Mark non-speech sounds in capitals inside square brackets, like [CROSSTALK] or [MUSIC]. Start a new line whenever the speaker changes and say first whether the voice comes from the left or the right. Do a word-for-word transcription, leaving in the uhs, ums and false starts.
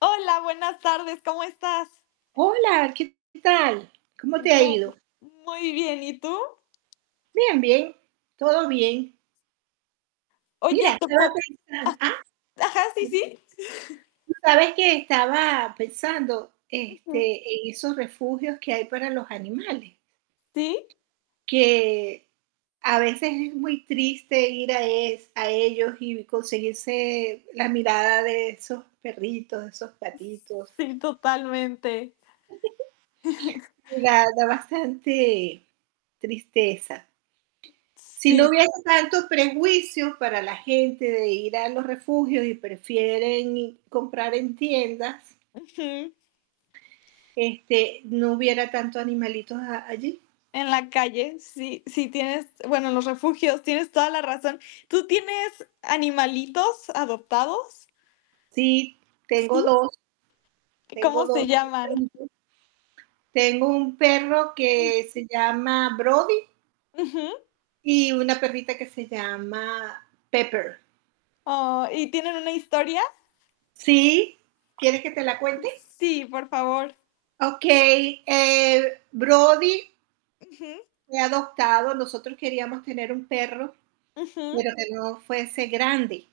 left: Hola, buenas tardes, ¿cómo estás?
right: Hola, ¿qué tal? ¿Cómo te ha
left: Yo
right: ido?
left: muy bien, ¿y tú?
right: Bien, bien, todo bien. Mira,
left: Oye, te
right: estaba
left: por
right: pensan ah
left: ah, ajá, sí, sí. [CHUCKLES]
right: Tú sabes que estaba pensando,
left: Ujú.
right: este, en esos refugios que hay para los animales.
left: Sí.
right: Que a veces es muy triste ir a es a ellos y conseguirse la mirada de esos perritos, esos patitos.
left: Sí, totalmente.
right: [GIGGLES] Da
left: [CHUCKLES]
right: da bastante tristeza. Si no
left: Sí.
right: hubieran tantos prejuicios para la gente de ir a los refugios y prefieren comprar en tiendas
left: Ujú.
right: Este, no hubiera tantos animalitos a allí.
left: En la calle, sí sí, tienes, bueno, en los refugios, tienes toda la razón, ¿tú tienes animalitos adoptados?
right: Sí, tengo
left: ¿Sí?
right: dos, tengo
left: ¿Cómo
right: dos,
left: se llaman?
right: perritos. Tengo un perro que
left: [UNINTELLIGIBLE]
right: se llama Brody
left: Ujú.
right: y una perrita que se llama Pepper.
left: Ah, ¿y tienen una historia?
right: Sí, ¿quieres que te la cuente?
left: Sí, por favor.
right: Okey, eh, Brody
left: Ujú.
right: fue adoptado, nosotros queríamos tener un perro,
left: Ujú.
right: pero, que no fuese grande.